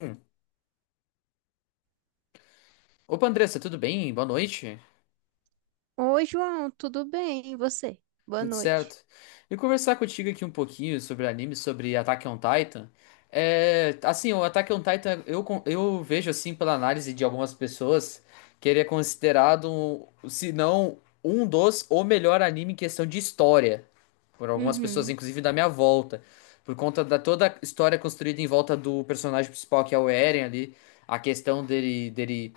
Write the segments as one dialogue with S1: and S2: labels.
S1: Hum. Opa, Andressa, tudo bem? Boa noite.
S2: Oi, João, tudo bem? E você? Boa
S1: Tudo
S2: noite.
S1: certo. E conversar contigo aqui um pouquinho sobre anime, sobre Attack on Titan. É, assim, o Attack on Titan, eu vejo assim pela análise de algumas pessoas que ele é considerado, se não um dos, o melhor anime em questão de história. Por algumas pessoas,
S2: Uhum.
S1: inclusive da minha volta. Por conta da toda a história construída em volta do personagem principal, que é o Eren ali. A questão dele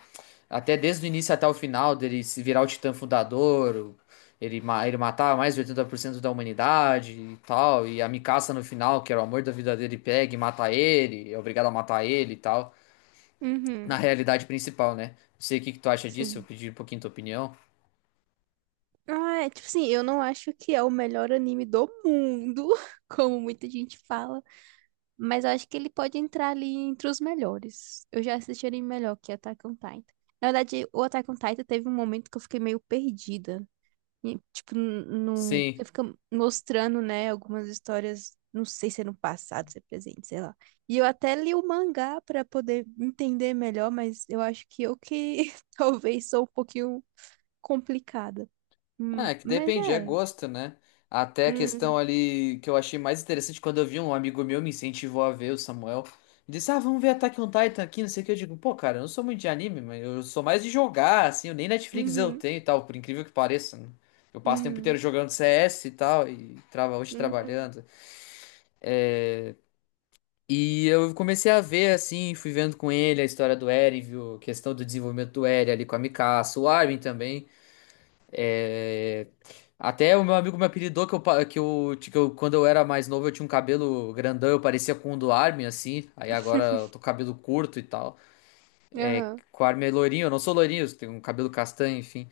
S1: até desde o início até o final, dele se virar o Titã Fundador, ele matava mais de 80% da humanidade e tal. E a Mikasa no final, que era o amor da vida dele, pega e mata ele, é obrigado a matar ele e tal. Na
S2: Uhum.
S1: realidade principal, né? Não sei o que que tu acha disso, eu
S2: Sim.
S1: pedi um pouquinho tua opinião.
S2: Ah, é tipo assim, eu não acho que é o melhor anime do mundo, como muita gente fala, mas eu acho que ele pode entrar ali entre os melhores. Eu já assisti anime melhor que é Attack on Titan. Na verdade, o Attack on Titan teve um momento que eu fiquei meio perdida. E, tipo, no
S1: Sim.
S2: porque fica mostrando, né, algumas histórias, não sei se é no passado, se é presente, sei lá. E eu até li o mangá pra poder entender melhor, mas eu acho que eu que talvez sou um pouquinho complicada. Hum.
S1: Ah, é que
S2: Mas
S1: depende, é
S2: é.
S1: gosto, né? Até a questão
S2: Hum.
S1: ali que eu achei mais interessante quando eu vi um amigo meu me incentivou a ver o Samuel. Ele disse, ah, vamos ver Attack on Titan aqui, não sei o que. Eu digo, pô, cara, eu não sou muito de anime, mas eu sou mais de jogar, assim, eu nem Netflix eu
S2: Uhum.
S1: tenho e tal, por incrível que pareça, né? Eu passo o tempo inteiro
S2: Uhum.
S1: jogando CS e tal, e trava hoje
S2: Uhum.
S1: trabalhando. É, e eu comecei a ver, assim, fui vendo com ele a história do Eren, viu? A questão do desenvolvimento do Eren ali com a Mikasa, o Armin também. é, Até o meu amigo me apelidou que eu, quando eu era mais novo, eu tinha um cabelo grandão, eu parecia com o do Armin, assim. Aí agora eu tô com cabelo curto e tal.
S2: Aham.
S1: O Armin é loirinho, eu não sou loirinho, tenho um cabelo castanho, enfim.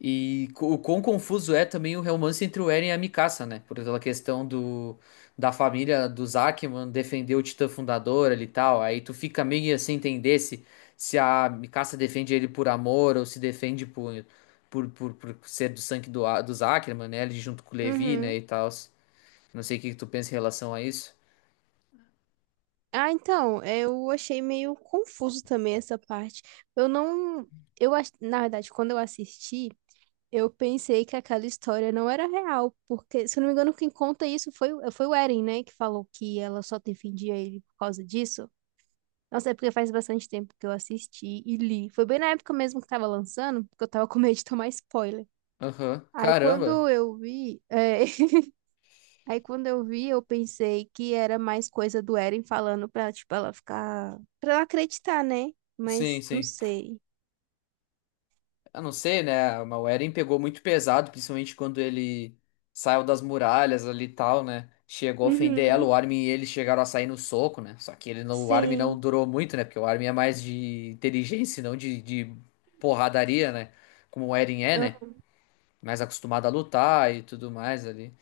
S1: O quão confuso é também o romance entre o Eren e a Mikasa, né? Por aquela questão do, da família dos Ackman defender o Titã Fundador ali e tal. Aí tu fica meio sem entender se a Mikasa defende ele por amor ou se defende por ser do sangue dos Ackerman, né? Ali junto com o Levi, né?
S2: Uhum.
S1: E tal. Não sei o que que tu pensa em relação a isso.
S2: Ah, então, eu achei meio confuso também essa parte. Eu não. Na verdade, quando eu assisti, eu pensei que aquela história não era real, porque, se eu não me engano, quem conta isso foi o Eren, né? Que falou que ela só defendia ele por causa disso. Nossa, é porque faz bastante tempo que eu assisti e li. Foi bem na época mesmo que tava lançando, porque eu tava com medo de tomar spoiler.
S1: Aham.
S2: Aí
S1: Caramba.
S2: quando eu vi, é, aí quando eu vi, eu pensei que era mais coisa do Eren falando pra, tipo, ela ficar, pra ela acreditar, né?
S1: Sim,
S2: Mas não
S1: sim.
S2: sei.
S1: Eu não sei, né? O Eren pegou muito pesado, principalmente quando ele saiu das muralhas ali e tal, né? Chegou a ofender ela,
S2: Uhum.
S1: o Armin e ele chegaram a sair no soco, né? Só que ele não, o Armin não
S2: Sim.
S1: durou muito, né? Porque o Armin é mais de inteligência, e não de, de porradaria, né? Como o Eren é, né?
S2: Ah.
S1: Mais acostumado a lutar e tudo mais ali.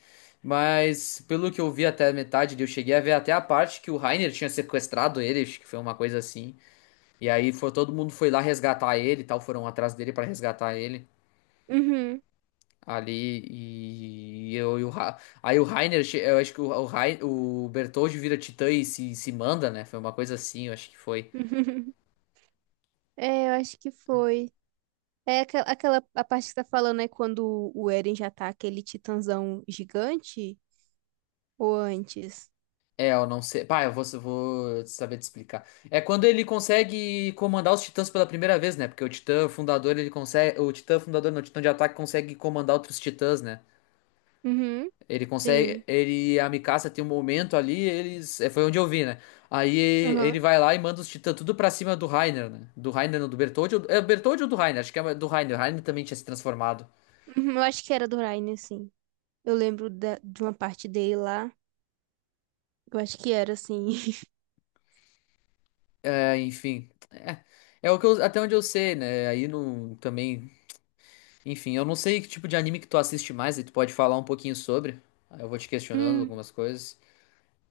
S1: Mas pelo que eu vi até a metade, eu cheguei a ver até a parte que o Reiner tinha sequestrado ele, acho que foi uma coisa assim. E aí foi, todo mundo foi lá resgatar ele e tal, foram atrás dele pra resgatar ele.
S2: Uhum.
S1: Ali e eu e aí o Rainer, eu acho que o Bertoldi vira Titã e se manda, né? Foi uma coisa assim, eu acho que foi.
S2: É, eu acho que foi. É aquela a parte que tá falando é quando o Eren já tá aquele titãzão gigante ou antes?
S1: É, eu não sei. Pá, eu vou saber te explicar. É quando ele consegue comandar os Titãs pela primeira vez, né? Porque o Titã fundador, ele consegue, o Titã fundador, não, o Titã de ataque consegue comandar outros Titãs, né?
S2: Uhum.
S1: Ele consegue.
S2: Sim.
S1: Ele, a Mikasa tem um momento ali, eles. Foi onde eu vi, né? Aí ele
S2: Aham.
S1: vai lá e manda os titãs tudo pra cima do Reiner, né? Do Reiner, não, do Bertholdt. É o Bertholdt ou do Reiner? Acho que é do Reiner. O Reiner também tinha se transformado.
S2: Uhum. Eu acho que era do Ryan, sim. Eu lembro de uma parte dele lá. Eu acho que era assim.
S1: É, enfim. Até onde eu sei, né? Aí no, também. Enfim, eu não sei que tipo de anime que tu assiste mais, aí tu pode falar um pouquinho sobre. Aí eu vou te questionando
S2: Hum.
S1: algumas coisas.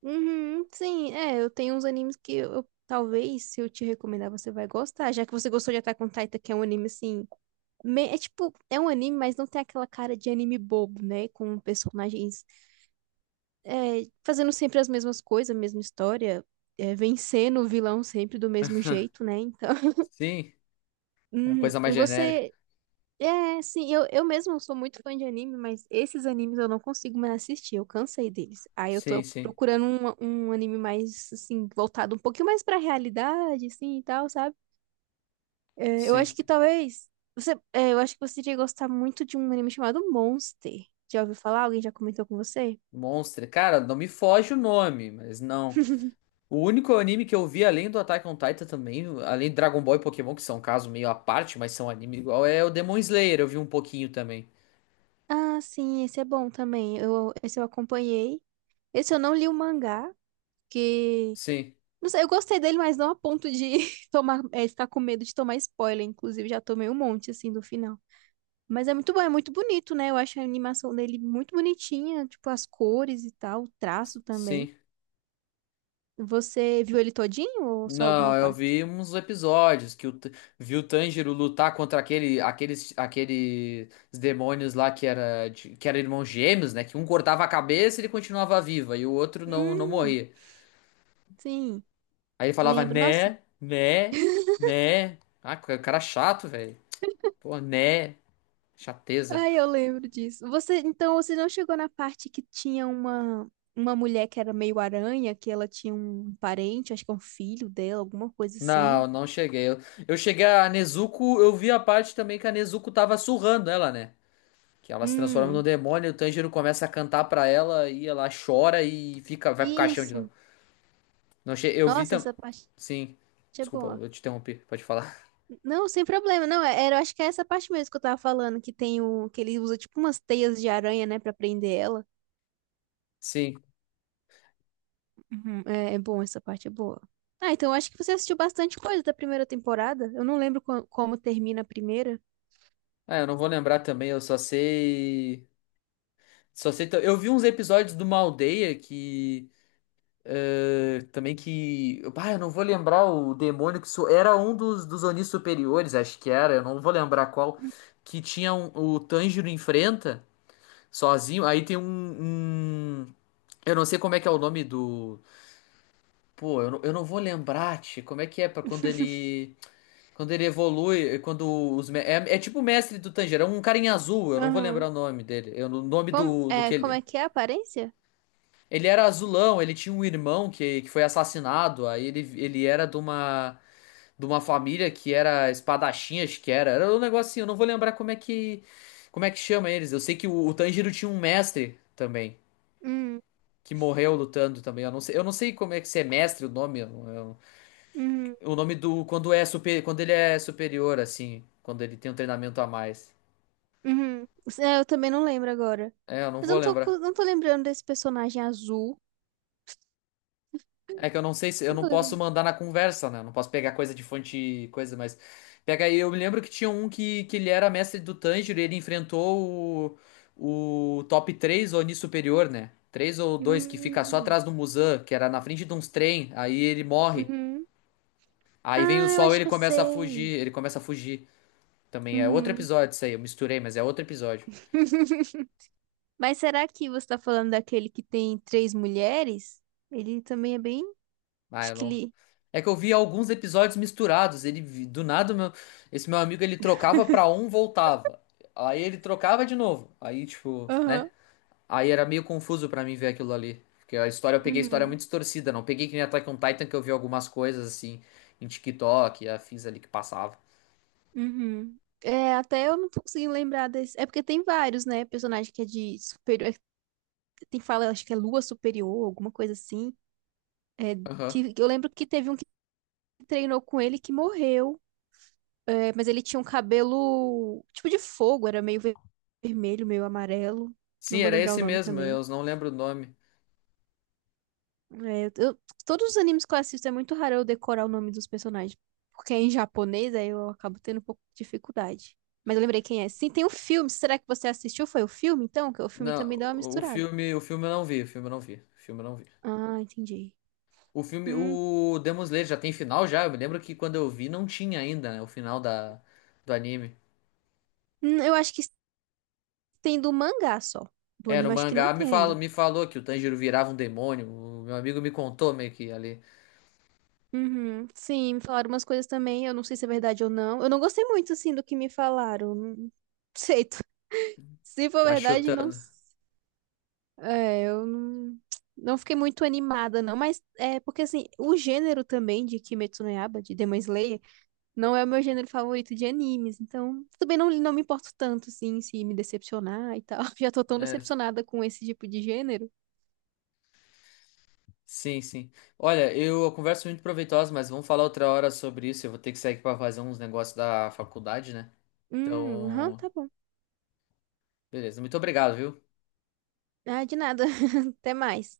S2: Uhum. Sim, é, eu tenho uns animes que talvez se eu te recomendar você vai gostar, já que você gostou de Attack on Titan, que é um anime assim, é tipo, é um anime, mas não tem aquela cara de anime bobo, né, com personagens fazendo sempre as mesmas coisas, a mesma história, vencendo o vilão sempre do mesmo jeito, né? Então,
S1: Sim, é uma coisa mais genérica.
S2: você. É, sim, eu mesmo sou muito fã de anime, mas esses animes eu não consigo mais assistir, eu cansei deles. Aí eu
S1: Sim,
S2: tô
S1: sim,
S2: procurando um anime mais, assim, voltado um pouquinho mais pra realidade, assim, e tal, sabe? É, eu acho
S1: sim.
S2: que talvez. Eu acho que você iria gostar muito de um anime chamado Monster. Já ouviu falar? Alguém já comentou com você?
S1: Monster. Cara, não me foge o nome, mas não. O único anime que eu vi além do Attack on Titan também, além de Dragon Ball e Pokémon, que são um caso meio à parte, mas são anime igual, é o Demon Slayer, eu vi um pouquinho também.
S2: Ah, sim, esse é bom também. Esse eu acompanhei. Esse eu não li o mangá, que
S1: Sim,
S2: não sei, eu gostei dele, mas não a ponto de ficar com medo de tomar spoiler. Inclusive, já tomei um monte, assim, do final. Mas é muito bom, é muito bonito, né? Eu acho a animação dele muito bonitinha, tipo, as cores e tal, o traço também.
S1: sim.
S2: Você viu ele todinho ou só
S1: Não,
S2: alguma
S1: eu
S2: parte?
S1: vi uns episódios vi o Tanjiro lutar contra aqueles demônios lá que era irmãos gêmeos, né? Que um cortava a cabeça e ele continuava viva e o outro não, não
S2: Hum,
S1: morria.
S2: sim,
S1: Aí ele falava
S2: lembro. Nossa,
S1: né, né, né. Ah, cara é chato, velho. Pô, né, chateza.
S2: ai, eu lembro disso. Então, você não chegou na parte que tinha uma mulher que era meio aranha, que ela tinha um parente, acho que é um filho dela, alguma coisa assim.
S1: Não, não cheguei. Eu cheguei a Nezuko, eu vi a parte também que a Nezuko tava surrando ela, né? Que ela se transforma no
S2: Hum,
S1: demônio, o Tanjiro começa a cantar pra ela e ela chora e fica, vai pro caixão de novo.
S2: isso.
S1: Não. Eu vi
S2: Nossa,
S1: também.
S2: essa parte
S1: Sim.
S2: é
S1: Desculpa,
S2: boa.
S1: eu te interrompi, pode falar.
S2: Não, sem problema. Não, era, acho que é essa parte mesmo que eu tava falando, que tem o que ele usa tipo umas teias de aranha, né, pra prender ela.
S1: Sim.
S2: Uhum. É, é bom, essa parte é boa. Ah, então eu acho que você assistiu bastante coisa da primeira temporada. Eu não lembro como termina a primeira.
S1: Ah, eu não vou lembrar também, eu só sei. Só sei. Eu vi uns episódios de uma aldeia que. É, também que. Ah, eu não vou lembrar o demônio que. Era um dos Onis superiores, acho que era, eu não vou lembrar qual. Que tinha o Tanjiro enfrenta sozinho. Aí tem um. Eu não sei como é que é o nome do. Pô, eu não vou lembrar, tchê, como é que é pra quando ele. Quando ele evolui, quando os. É tipo o mestre do Tanjiro, é um cara em azul, eu não vou
S2: Aham.
S1: lembrar o nome dele. Eu, o nome
S2: Como,
S1: do
S2: é,
S1: que ele.
S2: como
S1: É.
S2: é que é a aparência?
S1: Ele, era azulão, ele tinha um irmão que foi assassinado, aí Ele era de uma, família que era espadachim, acho que era. Era um negocinho, eu não vou lembrar como é que chama eles. Eu sei que o Tanjiro tinha um mestre também,
S2: Hum.
S1: que morreu lutando também. Eu não sei como é que se é mestre o nome,
S2: Uhum.
S1: o nome do, quando é super, quando ele é superior, assim, quando ele tem um treinamento a mais.
S2: Uhum. É, eu também não lembro agora.
S1: É, eu não
S2: Mas
S1: vou
S2: eu não tô, co-
S1: lembrar.
S2: não tô lembrando desse personagem azul.
S1: É que eu não sei se eu
S2: Não
S1: não
S2: tô
S1: posso
S2: lembrando.
S1: mandar na conversa, né? Eu não posso pegar coisa de fonte, coisa, mas pega aí. Eu me lembro que tinha um que ele era mestre do Tanjiro e ele enfrentou o top 3 Oni superior, né? 3 ou dois que fica só
S2: Hum.
S1: atrás do Muzan, que era na frente de uns trem, aí ele morre.
S2: Uhum.
S1: Aí vem o
S2: Ah, eu
S1: sol e
S2: acho
S1: ele
S2: que eu
S1: começa a
S2: sei.
S1: fugir, ele começa a fugir. Também é outro
S2: Uhum.
S1: episódio isso aí, eu misturei, mas é outro episódio.
S2: Mas será que você tá falando daquele que tem três mulheres? Ele também é bem.
S1: Ah,
S2: Acho
S1: eu
S2: que
S1: não.
S2: ele.
S1: É que eu vi alguns episódios misturados. Do nada meu, esse meu amigo ele trocava pra um, voltava. Aí ele trocava de novo. Aí tipo, né?
S2: Aham.
S1: Aí era meio confuso pra mim ver aquilo ali, porque a história eu peguei a história muito
S2: Uhum.
S1: distorcida, não peguei que nem Attack on Titan que eu vi algumas coisas assim em TikTok, e afins ali que passava.
S2: Uhum. É, até eu não tô conseguindo lembrar desse. É porque tem vários, né? Personagem que é de superior. Tem fala, acho que é Lua Superior, alguma coisa assim.
S1: Aham.
S2: Que eu lembro que teve um que treinou com ele que morreu. É, mas ele tinha um cabelo tipo de fogo, era meio vermelho, meio amarelo.
S1: Sim,
S2: Não vou
S1: era
S2: lembrar o
S1: esse
S2: nome
S1: mesmo,
S2: também.
S1: eu não lembro o nome.
S2: É, todos os animes que eu assisto é muito raro eu decorar o nome dos personagens. Porque é em japonês, aí eu acabo tendo um pouco de dificuldade. Mas eu lembrei quem é. Sim, tem o filme. Será que você assistiu? Foi o filme, então? Que o filme
S1: Não,
S2: também dá uma
S1: o
S2: misturada.
S1: filme, o filme eu não vi, o filme eu não vi, o filme eu não vi.
S2: Ah, entendi.
S1: O filme,
S2: Hum,
S1: o Demon Slayer já tem final já? Eu me lembro que quando eu vi não tinha ainda, né, o final da, do anime.
S2: eu acho que tem do mangá só. Do
S1: É, no
S2: anime, acho que não
S1: mangá
S2: tem ainda.
S1: me falou que o Tanjiro virava um demônio. O meu amigo me contou meio que ali.
S2: Uhum, sim, me falaram umas coisas também. Eu não sei se é verdade ou não. Eu não gostei muito, assim, do que me falaram. Não, não sei. Se for
S1: Tá
S2: verdade, não.
S1: chutando.
S2: É, eu não, não fiquei muito animada, não, mas é porque assim, o gênero também de Kimetsu no Yaiba, de Demon Slayer, não é o meu gênero favorito de animes, então também não, não me importo tanto, assim, se me decepcionar e tal. Já tô tão
S1: É,
S2: decepcionada com esse tipo de gênero.
S1: sim, sim. Olha, eu, a conversa é muito proveitosa, mas vamos falar outra hora sobre isso. Eu vou ter que sair aqui pra fazer uns negócios da faculdade, né?
S2: Aham,
S1: Então,
S2: tá bom.
S1: beleza. Muito obrigado, viu?
S2: Ah, de nada. Até mais.